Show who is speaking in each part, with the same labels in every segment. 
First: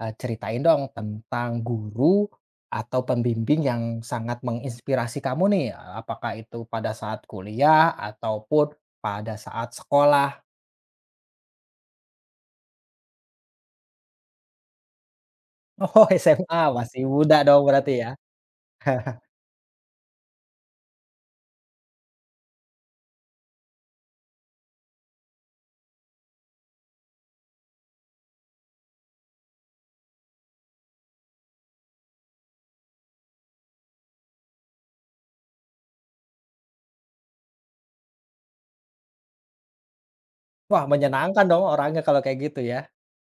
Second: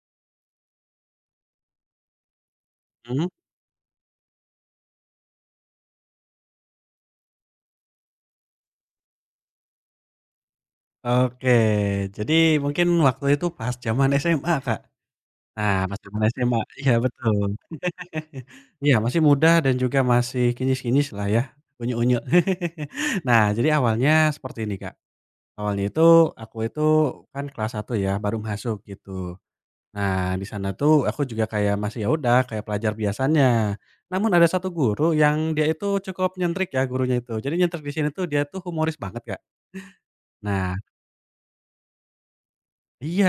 Speaker 1: Ceritain dong tentang guru atau
Speaker 2: Mhm,
Speaker 1: pembimbing yang sangat menginspirasi kamu nih, apakah itu pada saat kuliah ataupun pada saat sekolah?
Speaker 2: oke. Jadi mungkin waktu itu pas zaman SMA, Kak. Nah, pas
Speaker 1: Oh
Speaker 2: zaman SMA
Speaker 1: SMA,
Speaker 2: iya
Speaker 1: masih muda
Speaker 2: betul.
Speaker 1: dong berarti ya?
Speaker 2: Iya masih muda dan juga masih kinyis lah ya, unyu-unyu. Nah, jadi awalnya seperti ini, Kak. Awalnya itu aku itu kan kelas satu ya, baru masuk gitu. Nah, di sana tuh aku juga kayak masih ya udah kayak pelajar biasanya. Namun ada satu guru yang dia itu cukup nyentrik ya gurunya itu. Jadi nyentrik di sini tuh dia tuh humoris banget, Kak. Nah
Speaker 1: Wah menyenangkan dong orangnya kalau kayak gitu ya?
Speaker 2: iya,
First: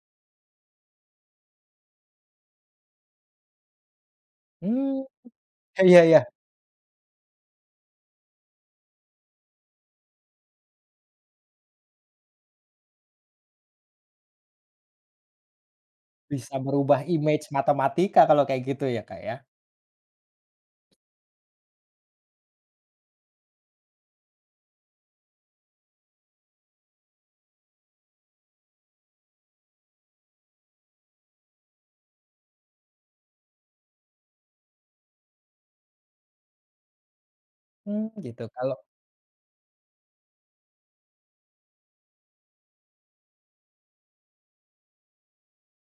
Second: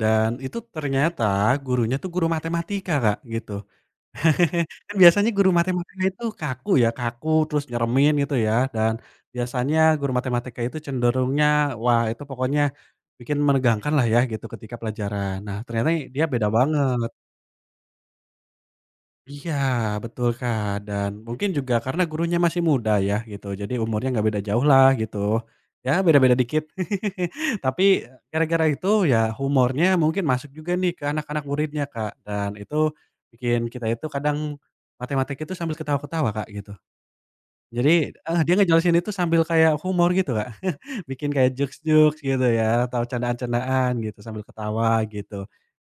Speaker 2: dan itu ternyata gurunya tuh guru matematika, Kak, gitu. Kan
Speaker 1: Hmm,
Speaker 2: biasanya guru
Speaker 1: iya
Speaker 2: matematika
Speaker 1: iya,
Speaker 2: itu kaku ya, kaku terus nyeremin gitu ya, dan biasanya guru matematika itu cenderungnya, wah itu pokoknya bikin menegangkan lah ya gitu ketika pelajaran. Nah ternyata dia beda
Speaker 1: bisa merubah
Speaker 2: banget.
Speaker 1: image matematika kalau kayak gitu ya, Kak, ya?
Speaker 2: Iya, betul, Kak, dan mungkin juga karena gurunya masih muda ya gitu, jadi umurnya nggak beda jauh lah gitu, ya beda-beda dikit. Tapi eh, gara-gara itu ya humornya mungkin masuk juga nih ke anak-anak muridnya, Kak, dan itu bikin kita itu kadang matematik itu sambil ketawa-ketawa, Kak, gitu.
Speaker 1: Mmm,
Speaker 2: Jadi, heeh,
Speaker 1: gitu
Speaker 2: dia
Speaker 1: kalau
Speaker 2: ngejelasin itu sambil kayak humor gitu, Kak, bikin kayak jokes-jokes gitu ya atau candaan-candaan gitu sambil ketawa gitu,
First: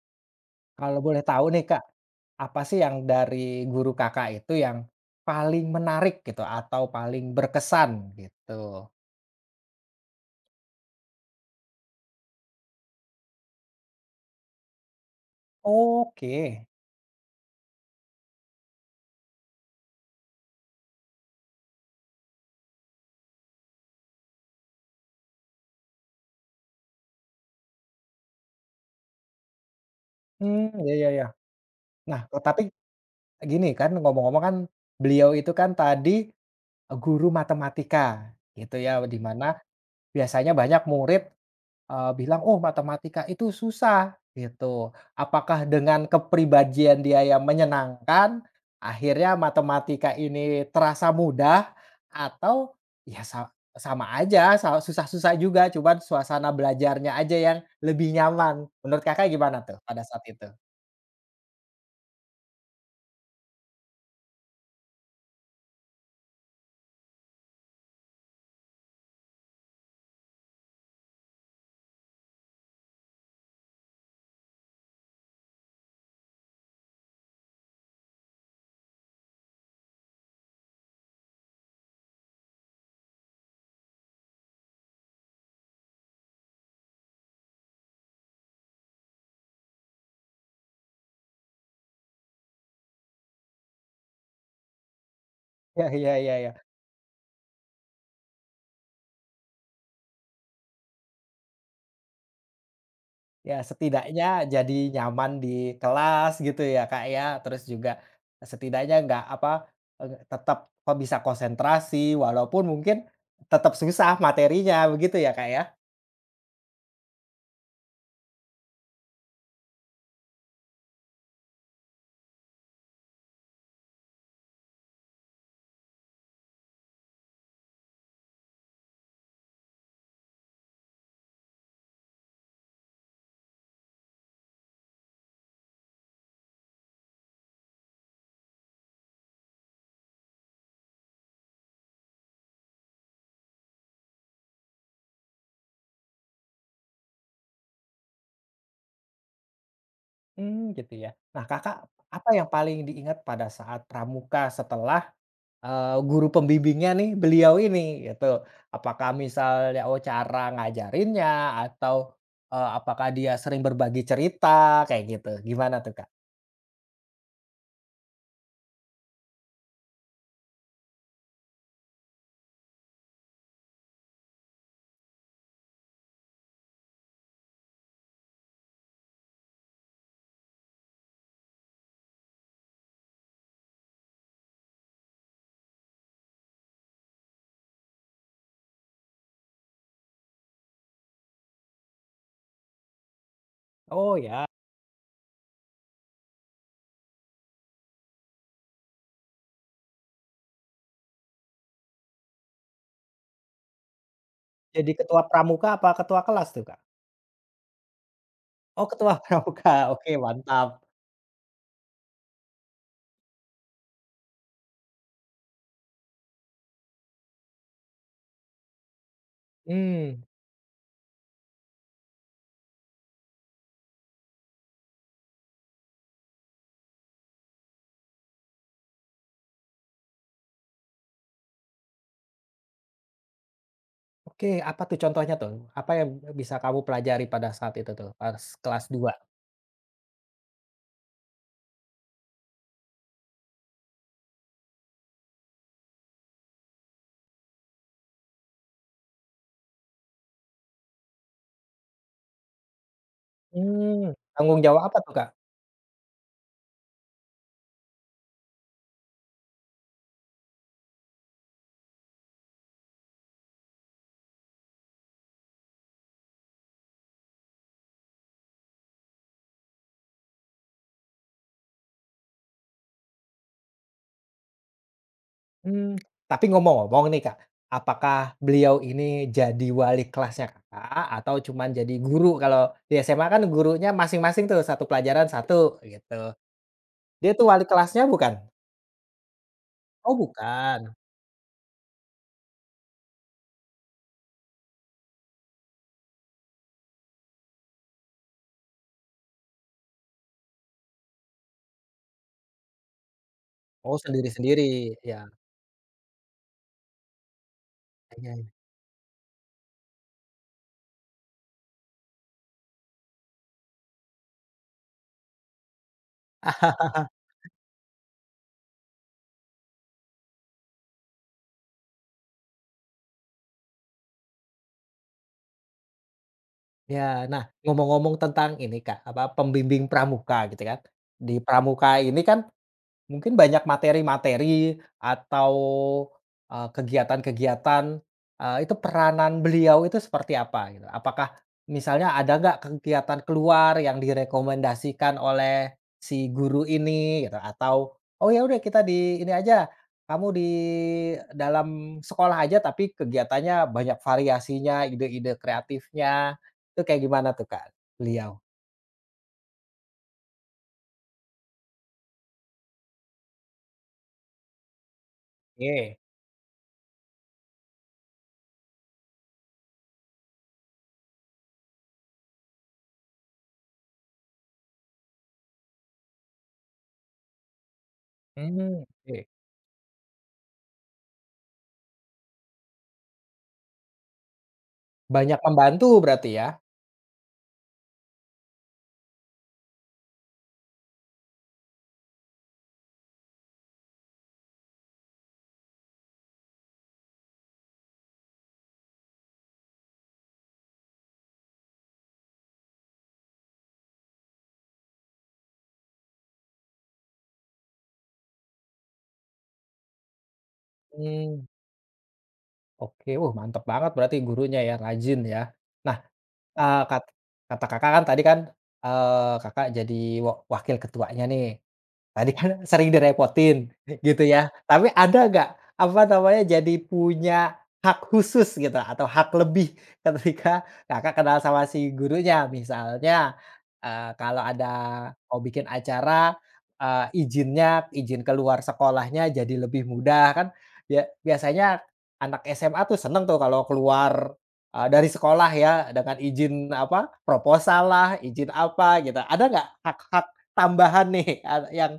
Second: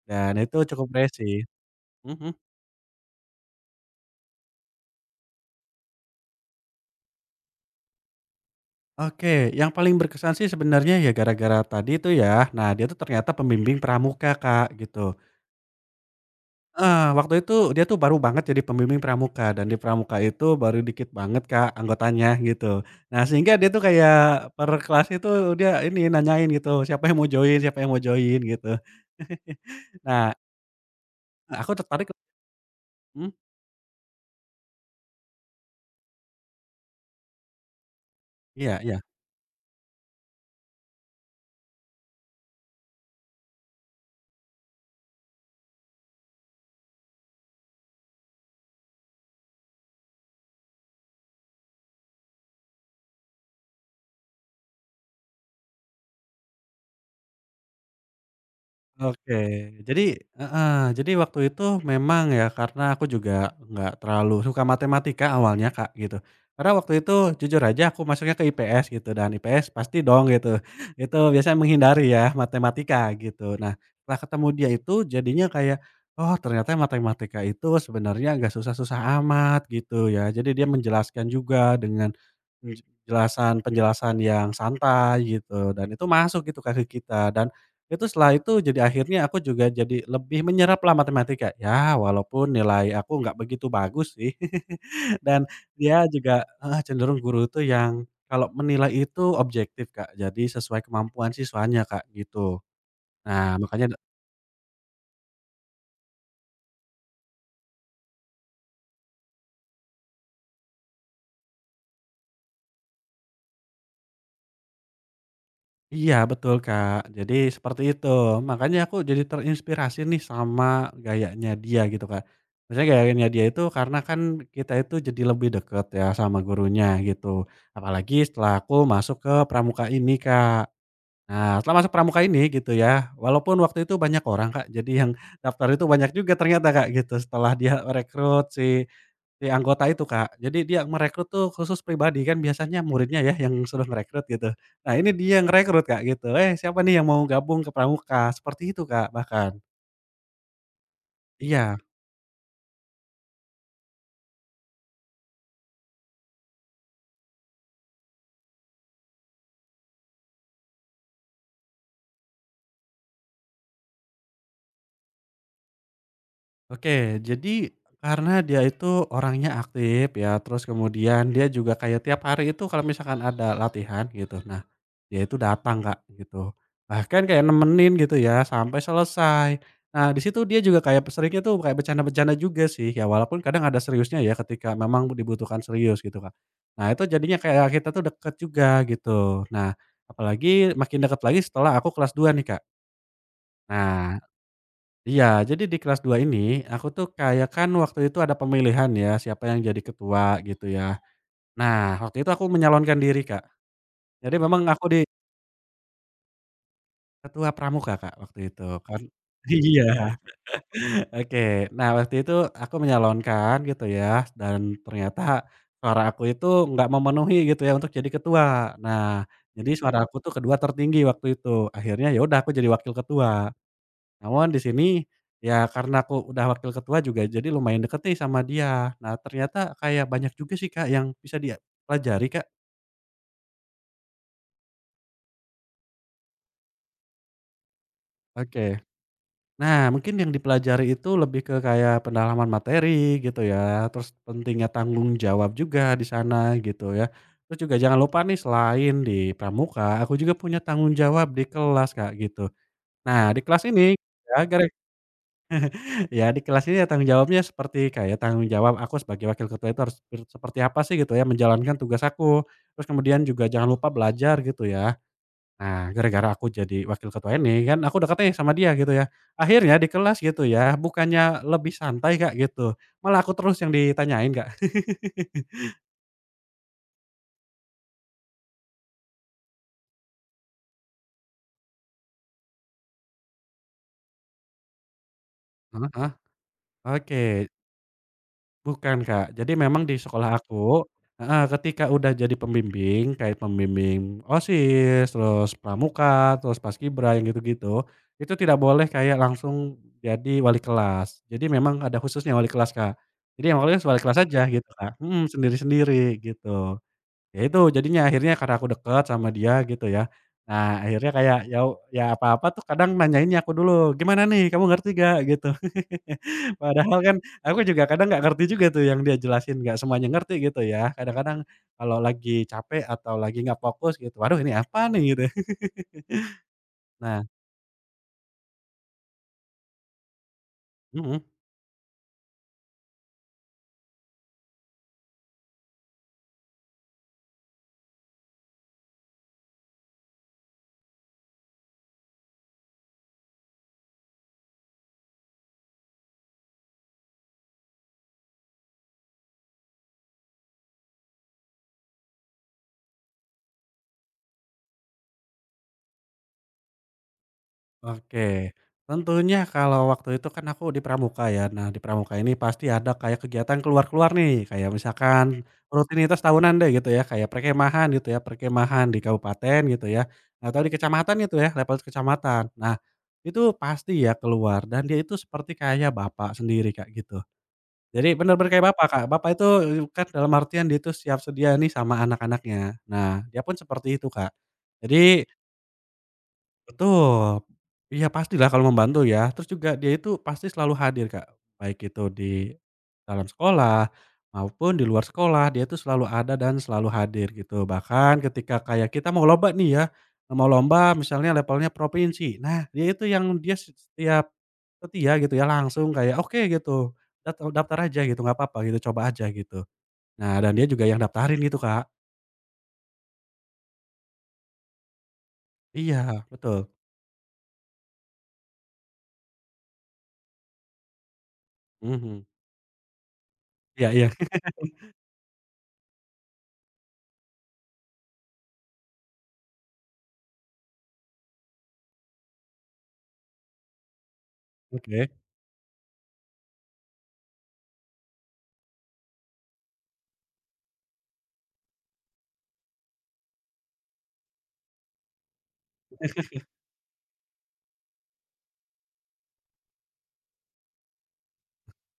Speaker 2: dan itu cukup
Speaker 1: kalau boleh
Speaker 2: relate.
Speaker 1: tahu nih Kak,
Speaker 2: Mhm.
Speaker 1: apa sih yang dari guru Kakak itu yang paling menarik gitu atau paling berkesan gitu?
Speaker 2: Oke, yang paling berkesan sih sebenarnya ya gara-gara tadi itu ya, nah dia tuh ternyata pembimbing pramuka, Kak, gitu.
Speaker 1: Oke,
Speaker 2: Heeh, waktu itu dia tuh baru banget jadi pembimbing pramuka dan di pramuka itu baru dikit banget, Kak, anggotanya gitu. Nah sehingga dia tuh kayak per kelas itu dia ini nanyain gitu, "Siapa yang mau join siapa yang mau join?" Gitu. Nah,
Speaker 1: mmm, ya ya ya.
Speaker 2: aku tertarik.
Speaker 1: Nah, tapi
Speaker 2: Mhm,
Speaker 1: gini kan ngomong-ngomong kan beliau itu kan tadi, guru matematika gitu
Speaker 2: iya iya.
Speaker 1: ya, di mana biasanya banyak murid bilang, "Oh, matematika itu susah," gitu. Apakah dengan kepribadian dia yang menyenangkan, akhirnya matematika ini terasa mudah atau ya sa sama aja, sa susah-susah juga, cuman suasana belajarnya aja yang lebih nyaman. Menurut Kakak
Speaker 2: Oke,
Speaker 1: gimana tuh pada
Speaker 2: jadi
Speaker 1: saat itu?
Speaker 2: heeh, jadi waktu itu memang ya karena aku juga nggak terlalu suka matematika awalnya, Kak, gitu. Karena waktu itu jujur aja aku masuknya ke IPS gitu dan IPS pasti dong gitu, itu biasanya menghindari ya matematika gitu. Nah, setelah ketemu dia itu jadinya kayak, oh ternyata matematika itu sebenarnya nggak susah-susah amat gitu ya. Jadi dia menjelaskan juga dengan penjelasan-penjelasan yang santai gitu dan itu masuk gitu Kak, ke kita dan itu setelah itu jadi akhirnya aku juga jadi lebih menyerap lah matematika, ya walaupun nilai aku nggak begitu bagus sih. Dan
Speaker 1: Iya
Speaker 2: dia
Speaker 1: iya iya
Speaker 2: juga
Speaker 1: iya.
Speaker 2: heeh, cenderung guru itu yang kalau menilai itu objektif Kak, jadi sesuai kemampuan siswanya Kak, gitu.
Speaker 1: Ya
Speaker 2: Nah makanya
Speaker 1: setidaknya jadi nyaman di kelas gitu ya Kak ya, terus juga setidaknya nggak apa, tetap kok bisa konsentrasi walaupun mungkin tetap susah materinya begitu ya Kak ya?
Speaker 2: iya betul, Kak. Jadi seperti itu. Makanya aku jadi terinspirasi nih sama gayanya dia gitu, Kak. Maksudnya gayanya dia itu karena kan kita itu jadi lebih deket ya sama gurunya gitu. Apalagi setelah aku masuk ke pramuka ini, Kak. Nah, setelah masuk pramuka ini gitu ya, walaupun waktu itu banyak orang, Kak. Jadi yang daftar itu banyak juga ternyata, Kak, gitu setelah dia rekrut si Si anggota itu, Kak. Jadi dia merekrut tuh khusus pribadi, kan biasanya muridnya ya yang sudah merekrut gitu. Nah ini dia yang ngerekrut, Kak, gitu, "Eh siapa nih yang mau gabung ke pramuka?" Seperti itu, Kak, bahkan.
Speaker 1: Mmm, gitu ya. Nah Kakak,
Speaker 2: Iya.
Speaker 1: apa yang paling diingat pada saat pramuka setelah, guru pembimbingnya nih beliau ini gitu? Apakah misalnya, oh cara ngajarinnya atau, apakah dia sering berbagi cerita kayak gitu, gimana tuh Kak?
Speaker 2: Oke, jadi karena dia itu orangnya aktif ya, terus kemudian dia juga kayak tiap hari itu kalau misalkan ada latihan gitu, nah dia itu datang Kak, gitu. Bahkan kayak nemenin gitu ya sampai selesai. Nah di situ dia juga kayak seringnya tuh kayak bercanda-bercanda juga sih ya walaupun kadang ada seriusnya ya ketika memang dibutuhkan serius gitu Kak. Nah itu jadinya kayak kita tuh deket juga gitu. Nah apalagi makin deket lagi setelah aku kelas 2 nih Kak. Nah
Speaker 1: Oh ya.
Speaker 2: iya, jadi di kelas 2 ini, aku tuh kayak kan waktu itu ada pemilihan ya, siapa yang jadi ketua gitu ya. Nah, waktu itu aku menyalonkan diri, Kak. Jadi memang aku
Speaker 1: Jadi
Speaker 2: di
Speaker 1: ketua pramuka apa ketua kelas tuh, Kak?
Speaker 2: ketua pramuka, Kak, waktu itu
Speaker 1: Oh,
Speaker 2: kan.
Speaker 1: ketua pramuka,
Speaker 2: Iya,
Speaker 1: oke mantap.
Speaker 2: oke. Nah, waktu itu aku menyalonkan gitu ya, dan ternyata suara aku itu nggak memenuhi gitu ya untuk jadi ketua. Nah, jadi suara aku
Speaker 1: Mmm,
Speaker 2: tuh kedua tertinggi waktu itu. Akhirnya ya udah aku jadi wakil ketua. Namun di sini, ya karena aku udah wakil ketua juga jadi lumayan deket nih sama dia. Nah ternyata kayak banyak juga sih Kak yang bisa dia pelajari Kak.
Speaker 1: oke, apa tuh contohnya tuh? Apa yang bisa kamu pelajari pada saat itu tuh, pas
Speaker 2: Oke.
Speaker 1: kelas dua?
Speaker 2: Nah mungkin yang dipelajari itu lebih ke kayak pendalaman materi gitu ya, terus pentingnya tanggung jawab juga di sana gitu ya. Terus juga jangan lupa nih selain di pramuka, aku juga punya tanggung jawab di kelas Kak gitu. Nah di kelas ini
Speaker 1: Mmm,
Speaker 2: ya.
Speaker 1: tanggung jawab apa tuh, Kak?
Speaker 2: Ya di kelas ini ya tanggung jawabnya seperti kayak tanggung jawab aku sebagai wakil ketua itu harus seperti apa sih gitu ya menjalankan tugas aku. Terus kemudian juga jangan lupa belajar gitu ya. Nah gara-gara aku jadi wakil ketua ini kan aku udah nih sama dia gitu ya. Akhirnya di kelas gitu ya bukannya lebih santai Kak gitu, malah aku terus yang ditanyain Kak.
Speaker 1: Mmm, tapi ngomong-ngomong nih, Kak, apakah beliau ini jadi wali kelasnya Kakak atau cuman jadi guru? Kalau di SMA kan gurunya masing-masing tuh, satu pelajaran satu,
Speaker 2: Heeh heeh,
Speaker 1: gitu. Dia tuh
Speaker 2: oke.
Speaker 1: wali kelasnya bukan?
Speaker 2: Bukan, Kak. Jadi memang di
Speaker 1: Oh
Speaker 2: sekolah
Speaker 1: bukan,
Speaker 2: aku heeh, ketika udah jadi pembimbing, kayak pembimbing OSIS, terus pramuka, terus paskibra, yang gitu-gitu, itu tidak boleh kayak langsung jadi wali kelas. Jadi memang ada khususnya wali kelas, Kak. Jadi yang
Speaker 1: oh
Speaker 2: wali kelas aja
Speaker 1: sendiri-sendiri,
Speaker 2: gitu, Kak
Speaker 1: ya.
Speaker 2: mhm, sendiri-sendiri gitu. Ya itu, jadinya
Speaker 1: Iya
Speaker 2: akhirnya
Speaker 1: iya.
Speaker 2: karena aku deket sama dia gitu ya. Nah, akhirnya kayak ya ya apa-apa tuh kadang nanyainnya aku dulu, "Gimana nih, kamu ngerti gak?" Gitu. Padahal kan aku juga kadang nggak ngerti juga tuh yang dia jelasin, nggak semuanya ngerti gitu ya. Kadang-kadang kalau lagi capek atau lagi nggak fokus gitu, "Waduh ini apa nih?" Gitu.
Speaker 1: Ya.
Speaker 2: Nah
Speaker 1: Nah, ngomong-ngomong tentang ini Kak, apa, pembimbing pramuka gitu kan.
Speaker 2: mhm.
Speaker 1: Di pramuka ini kan mungkin banyak materi-materi atau, kegiatan-kegiatan, itu peranan beliau itu seperti apa gitu? Apakah misalnya ada nggak kegiatan keluar yang direkomendasikan oleh si guru ini gitu? Atau, "Oh ya udah kita di ini aja, kamu di dalam sekolah aja tapi kegiatannya banyak variasinya, ide-ide kreatifnya." Itu kayak gimana tuh, Kak, beliau?
Speaker 2: Oke, tentunya kalau waktu itu kan aku di Pramuka ya. Nah, di Pramuka ini pasti ada kayak kegiatan keluar-keluar nih, kayak misalkan
Speaker 1: Oke,
Speaker 2: rutinitas tahunan deh gitu ya, kayak perkemahan gitu ya, perkemahan di kabupaten gitu ya, atau di kecamatan gitu ya, level kecamatan. Nah, itu pasti ya keluar dan dia itu seperti kayak bapak sendiri Kak, gitu. Jadi bener kayak
Speaker 1: mmm,
Speaker 2: bapak Kak,
Speaker 1: oke.
Speaker 2: bapak itu kan dalam artian dia itu siap sedia nih sama anak-anaknya. Nah, dia pun seperti itu Kak. Jadi
Speaker 1: Banyak membantu berarti ya?
Speaker 2: betul. Iya pastilah kalau membantu ya, terus juga dia itu pasti selalu hadir Kak, baik itu di dalam sekolah, maupun di luar sekolah, dia itu selalu ada dan selalu hadir gitu. Bahkan ketika kayak kita mau lomba nih ya, mau lomba misalnya levelnya provinsi, nah dia itu yang dia setiap setia gitu ya langsung kayak, "Oke," gitu, daftar aja," gitu, "nggak apa-apa," gitu, "coba aja," gitu. Nah dan dia juga yang daftarin
Speaker 1: Mmm.
Speaker 2: gitu Kak.
Speaker 1: Oke, wah mantep banget berarti gurunya ya, rajin ya. Nah,
Speaker 2: Iya betul,
Speaker 1: eee, kat kata Kakak kan tadi kan, Kakak jadi wa wakil ketuanya nih.
Speaker 2: mhm,
Speaker 1: Tadi kan sering direpotin
Speaker 2: iya iya,
Speaker 1: gitu ya, tapi ada nggak, apa namanya, jadi punya hak khusus gitu atau hak lebih ketika Kakak kenal sama si gurunya? Misalnya, kalau ada
Speaker 2: oke.
Speaker 1: mau bikin acara, izinnya izin keluar sekolahnya jadi lebih mudah kan bia biasanya anak SMA tuh seneng tuh kalau keluar, dari sekolah ya dengan izin apa, proposal lah, izin apa gitu. Ada nggak hak-hak tambahan nih, eee, yang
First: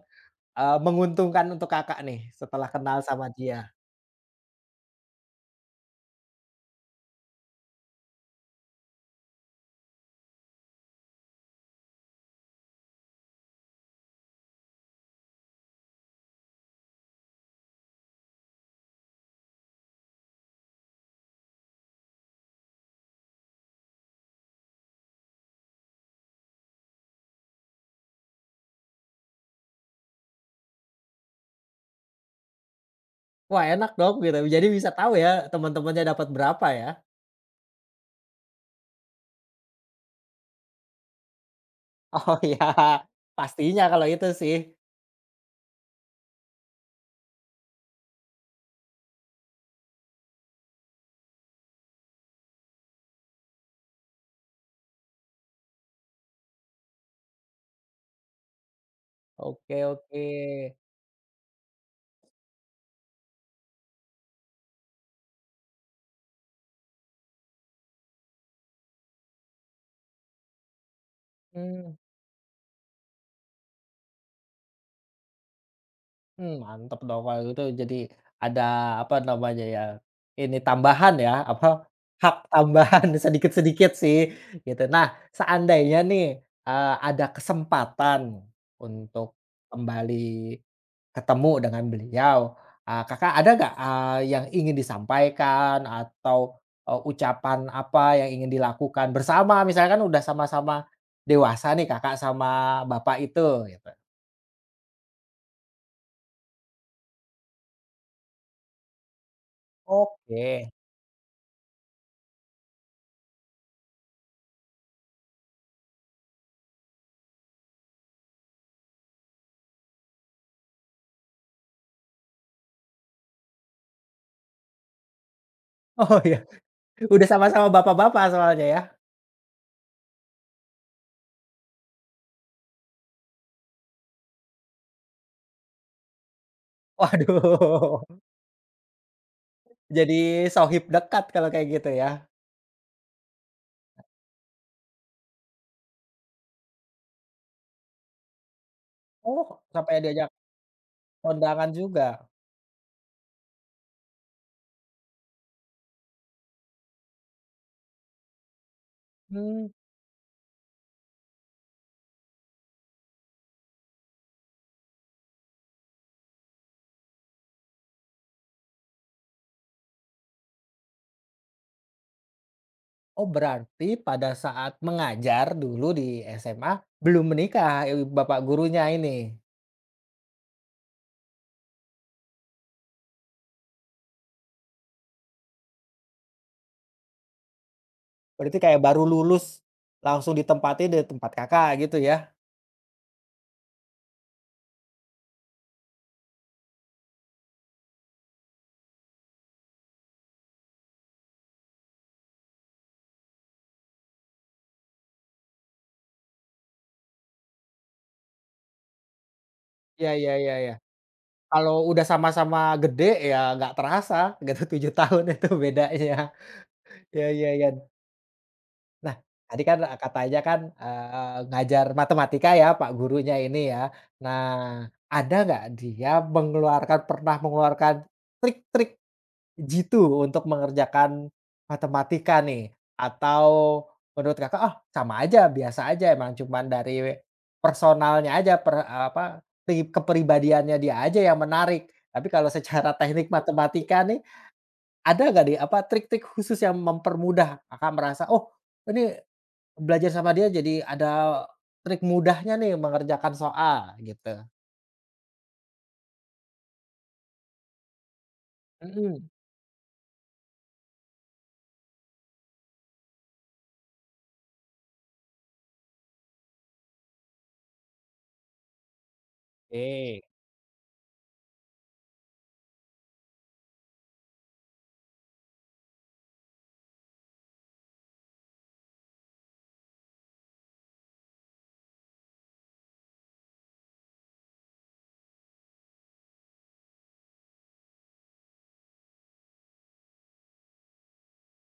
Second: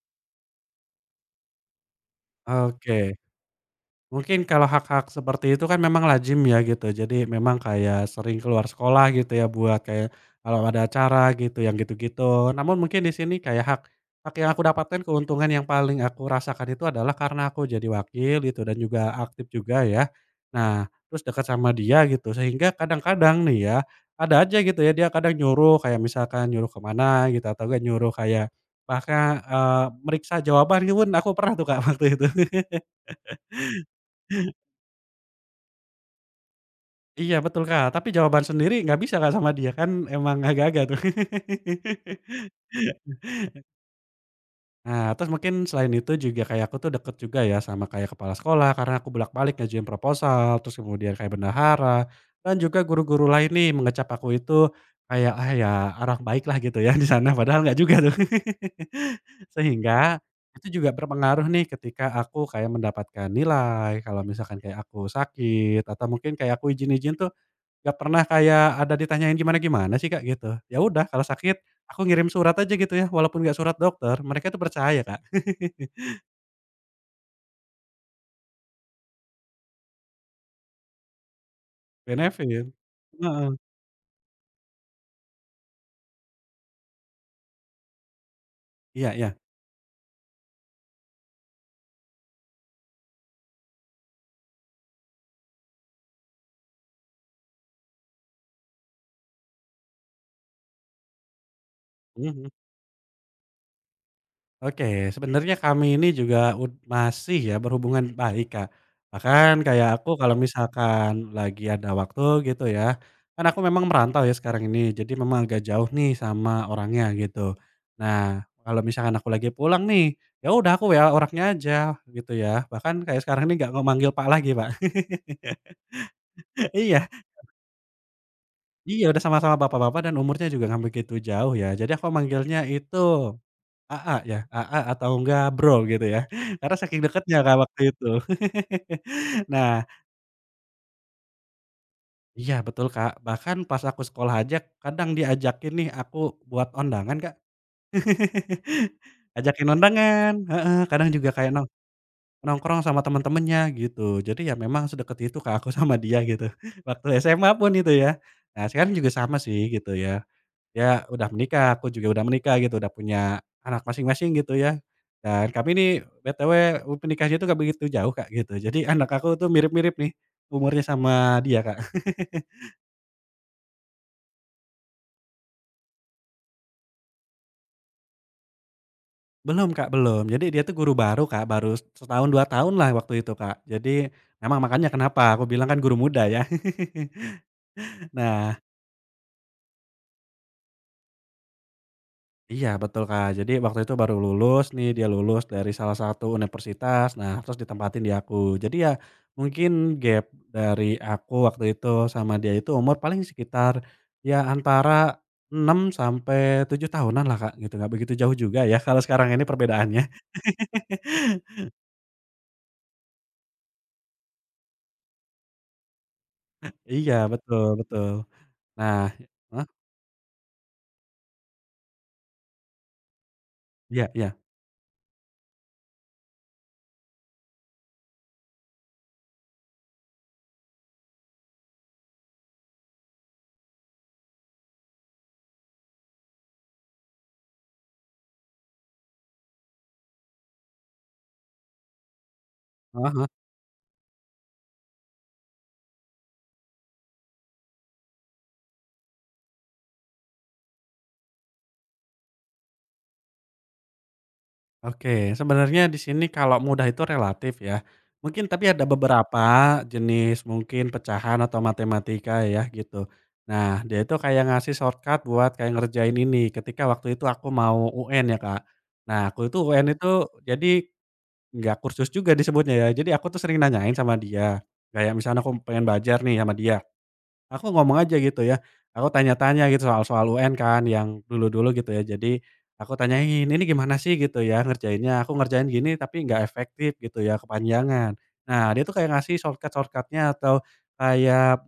Speaker 1: Eee, menguntungkan untuk Kakak nih setelah kenal
Speaker 2: Oke.
Speaker 1: sama dia?
Speaker 2: Mungkin kalau hak-hak seperti itu kan memang lazim ya gitu, jadi memang kayak sering keluar sekolah gitu ya buat kayak kalau ada acara gitu, yang gitu-gitu. Namun mungkin di sini kayak hak hak yang aku dapatkan, keuntungan yang paling aku rasakan itu adalah karena aku jadi wakil gitu dan juga aktif juga ya. Nah, terus dekat sama dia gitu, sehingga kadang-kadang nih ya, ada aja gitu ya, dia kadang nyuruh kayak misalkan nyuruh kemana gitu atau gak nyuruh kayak bahkan, meriksa jawaban gitu pun aku pernah tuh Kak waktu itu.
Speaker 1: Wah enak dong gitu, jadi bisa tahu ya teman-temannya dapat berapa ya?
Speaker 2: Iya betul, Kak, tapi jawaban sendiri nggak bisa, Kak, sama dia, kan emang agak-agak tuh.
Speaker 1: Oh ya, pastinya kalau itu sih.
Speaker 2: Nah, terus mungkin selain itu juga kayak aku tuh deket juga ya sama kayak kepala sekolah karena aku bolak-balik ngajuin proposal, terus kemudian kayak bendahara, dan juga guru-guru lain nih mengecap aku itu kayak, ah, ya orang baik lah gitu ya di sana, padahal nggak juga tuh.
Speaker 1: Oke
Speaker 2: Sehingga
Speaker 1: oke.
Speaker 2: itu juga berpengaruh nih ketika aku kayak mendapatkan nilai, kalau misalkan kayak aku sakit atau mungkin kayak aku izin-izin tuh nggak pernah kayak ada ditanyain gimana-gimana sih, Kak, gitu. Ya udah kalau sakit
Speaker 1: Mmm.
Speaker 2: aku ngirim surat aja gitu ya, walaupun nggak surat dokter, mereka itu percaya, Kak.
Speaker 1: Mmm, mantap dong kalau gitu jadi ada apa namanya ya, ini tambahan ya, apa, hak
Speaker 2: Benefit.
Speaker 1: tambahan
Speaker 2: Heeh.
Speaker 1: sedikit-sedikit sih gitu. Nah seandainya nih, ada kesempatan
Speaker 2: Iya
Speaker 1: untuk
Speaker 2: iya.
Speaker 1: kembali ketemu dengan beliau, Kakak ada nggak, yang ingin disampaikan atau, ucapan apa yang ingin dilakukan bersama? Misalkan kan udah sama-sama dewasa nih Kakak
Speaker 2: Mhm.
Speaker 1: sama bapak itu gitu.
Speaker 2: Oke, sebenarnya kami ini juga masih ya berhubungan baik, Kak. Bahkan kayak aku kalau
Speaker 1: Oke.
Speaker 2: misalkan lagi ada waktu gitu ya, kan aku memang merantau ya sekarang ini, jadi memang agak jauh nih sama orangnya gitu. Nah, kalau misalkan aku lagi pulang nih, ya udah aku WA orangnya aja gitu ya. Bahkan kayak sekarang ini nggak manggil Pak lagi, Pak.
Speaker 1: Oh ya.
Speaker 2: Iya,
Speaker 1: Udah sama-sama bapak-bapak soalnya ya.
Speaker 2: iya udah sama-sama bapak-bapak dan umurnya juga nggak begitu jauh ya. Jadi aku manggilnya itu AA ya? AA atau enggak Bro gitu ya? Karena saking deketnya Kak waktu
Speaker 1: Waduh,
Speaker 2: itu. Nah
Speaker 1: jadi shohib dekat kalau kayak gitu ya.
Speaker 2: iya betul Kak, bahkan pas aku sekolah aja kadang diajakin nih aku buat ondangan Kak.
Speaker 1: Oh,
Speaker 2: Ajakin
Speaker 1: sampai diajak
Speaker 2: ondangan, heeh, kadang juga kayak
Speaker 1: kondangan juga?
Speaker 2: nongkrong sama teman-temannya gitu. Jadi ya memang sedekat itu Kak aku sama dia gitu, waktu SMA pun itu ya. Nah sekarang juga sama
Speaker 1: Mmm,
Speaker 2: sih gitu ya. Dia udah menikah, aku juga udah menikah gitu, udah punya anak masing-masing gitu ya. Dan kami ini BTW menikahnya itu nggak begitu jauh Kak, gitu. Jadi anak aku tuh mirip-mirip nih umurnya sama dia Kak.
Speaker 1: oh berarti pada saat mengajar dulu di SMA, belum menikah, bapak gurunya ini?
Speaker 2: Belum Kak, belum. Jadi dia tuh guru baru Kak, baru setahun 2 tahun lah waktu itu Kak. Jadi memang makanya kenapa aku bilang kan guru muda ya. Nah
Speaker 1: Berarti kayak baru lulus, langsung ditempati di tempat Kakak gitu ya?
Speaker 2: iya betul, Kak. Jadi waktu itu baru lulus nih, dia lulus dari salah satu universitas, nah terus ditempatin di aku. Jadi ya mungkin gap dari aku waktu itu sama dia itu umur paling sekitar ya antara 6 sampai 7 tahunan lah, Kak, gitu, nggak begitu jauh juga ya kalau sekarang ini perbedaannya.
Speaker 1: Iya iya iya iya. Kalau udah sama-sama gede ya nggak terasa gitu 7 tahun itu bedanya.
Speaker 2: Iya
Speaker 1: Iya iya
Speaker 2: betul
Speaker 1: iya.
Speaker 2: betul. Nah
Speaker 1: Nah, tadi
Speaker 2: heeh,
Speaker 1: kan, katanya kan, ngajar matematika ya pak gurunya ini ya.
Speaker 2: iya iya.
Speaker 1: Nah, ada nggak dia mengeluarkan pernah mengeluarkan trik-trik jitu untuk mengerjakan matematika nih? Atau menurut Kakak, oh sama aja, biasa aja, emang cuman dari personalnya aja, per apa, pri kepribadiannya dia aja yang menarik." Tapi kalau secara
Speaker 2: Heeh.
Speaker 1: teknik matematika nih, ada nggak nih, apa, trik-trik khusus yang mempermudah Kakak merasa, "Oh, ini belajar sama dia jadi ada trik mudahnya nih mengerjakan soal gitu.
Speaker 2: Oke, sebenarnya di sini kalau mudah itu relatif ya. Mungkin tapi ada
Speaker 1: Mhm,
Speaker 2: beberapa jenis mungkin pecahan atau matematika ya gitu. Nah, dia itu kayak ngasih shortcut buat kayak ngerjain ini ketika waktu itu aku mau UN ya, Kak. Nah, aku itu UN itu
Speaker 1: oke.
Speaker 2: jadi nggak kursus juga disebutnya ya. Jadi aku tuh sering nanyain sama dia, kayak misalnya aku pengen belajar nih sama dia. Aku ngomong aja gitu ya, aku tanya-tanya gitu soal-soal UN kan yang dulu-dulu gitu ya. Jadi aku tanyain, "Ini gimana sih?" gitu ya ngerjainnya, "Aku ngerjain gini tapi nggak efektif," gitu ya, "kepanjangan." Nah dia tuh kayak ngasih shortcutnya atau kayak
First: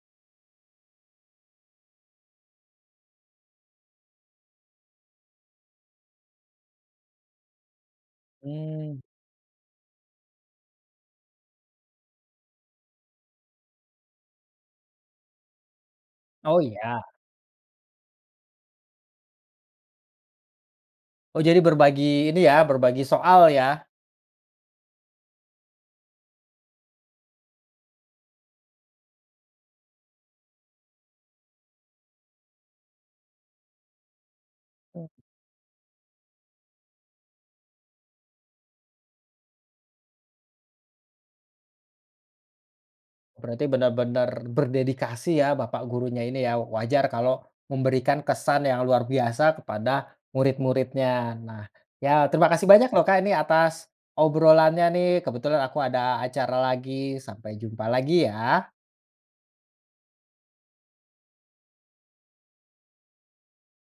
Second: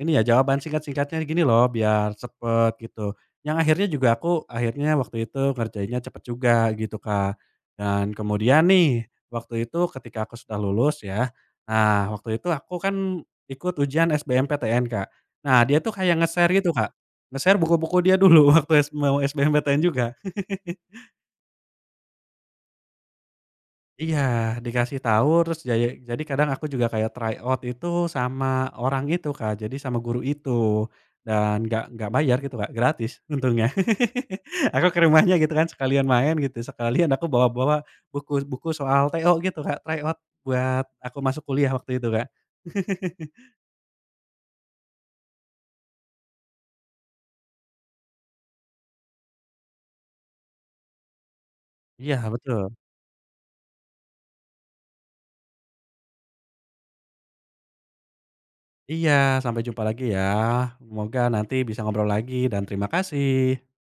Speaker 2: ini ya jawaban singkat-singkatnya gini loh biar cepet gitu. Yang akhirnya juga aku akhirnya waktu itu ngerjainnya cepet juga gitu, Kak. Dan kemudian
Speaker 1: Mmm,
Speaker 2: nih, waktu itu ketika aku sudah lulus ya, nah waktu itu aku kan ikut ujian SBMPTN, Kak. Nah dia tuh kayak nge-share
Speaker 1: oh
Speaker 2: gitu, Kak,
Speaker 1: iya?
Speaker 2: nge-share buku-buku dia dulu waktu mau SBMPTN juga.
Speaker 1: Oh jadi berbagi ini ya, berbagi soal ya?
Speaker 2: Iya, dikasih tahu terus jadi kadang aku juga kayak try out itu sama orang itu, Kak, jadi sama guru itu dan nggak bayar gitu, Kak, gratis untungnya. Aku ke rumahnya gitu kan sekalian main gitu, sekalian aku bawa-bawa buku buku soal TO gitu, Kak, try out buat aku masuk kuliah waktu itu, Kak.
Speaker 1: Berarti benar-benar berdedikasi ya bapak gurunya ini ya, wajar kalau memberikan kesan yang luar biasa kepada murid-muridnya. Nah,
Speaker 2: Iya
Speaker 1: ya terima kasih
Speaker 2: betul.
Speaker 1: banyak loh Kak ini atas obrolannya nih, kebetulan aku ada acara lagi, sampai jumpa lagi ya.
Speaker 2: Iya, sampai jumpa lagi ya, semoga nanti bisa ngobrol lagi dan terima kasih.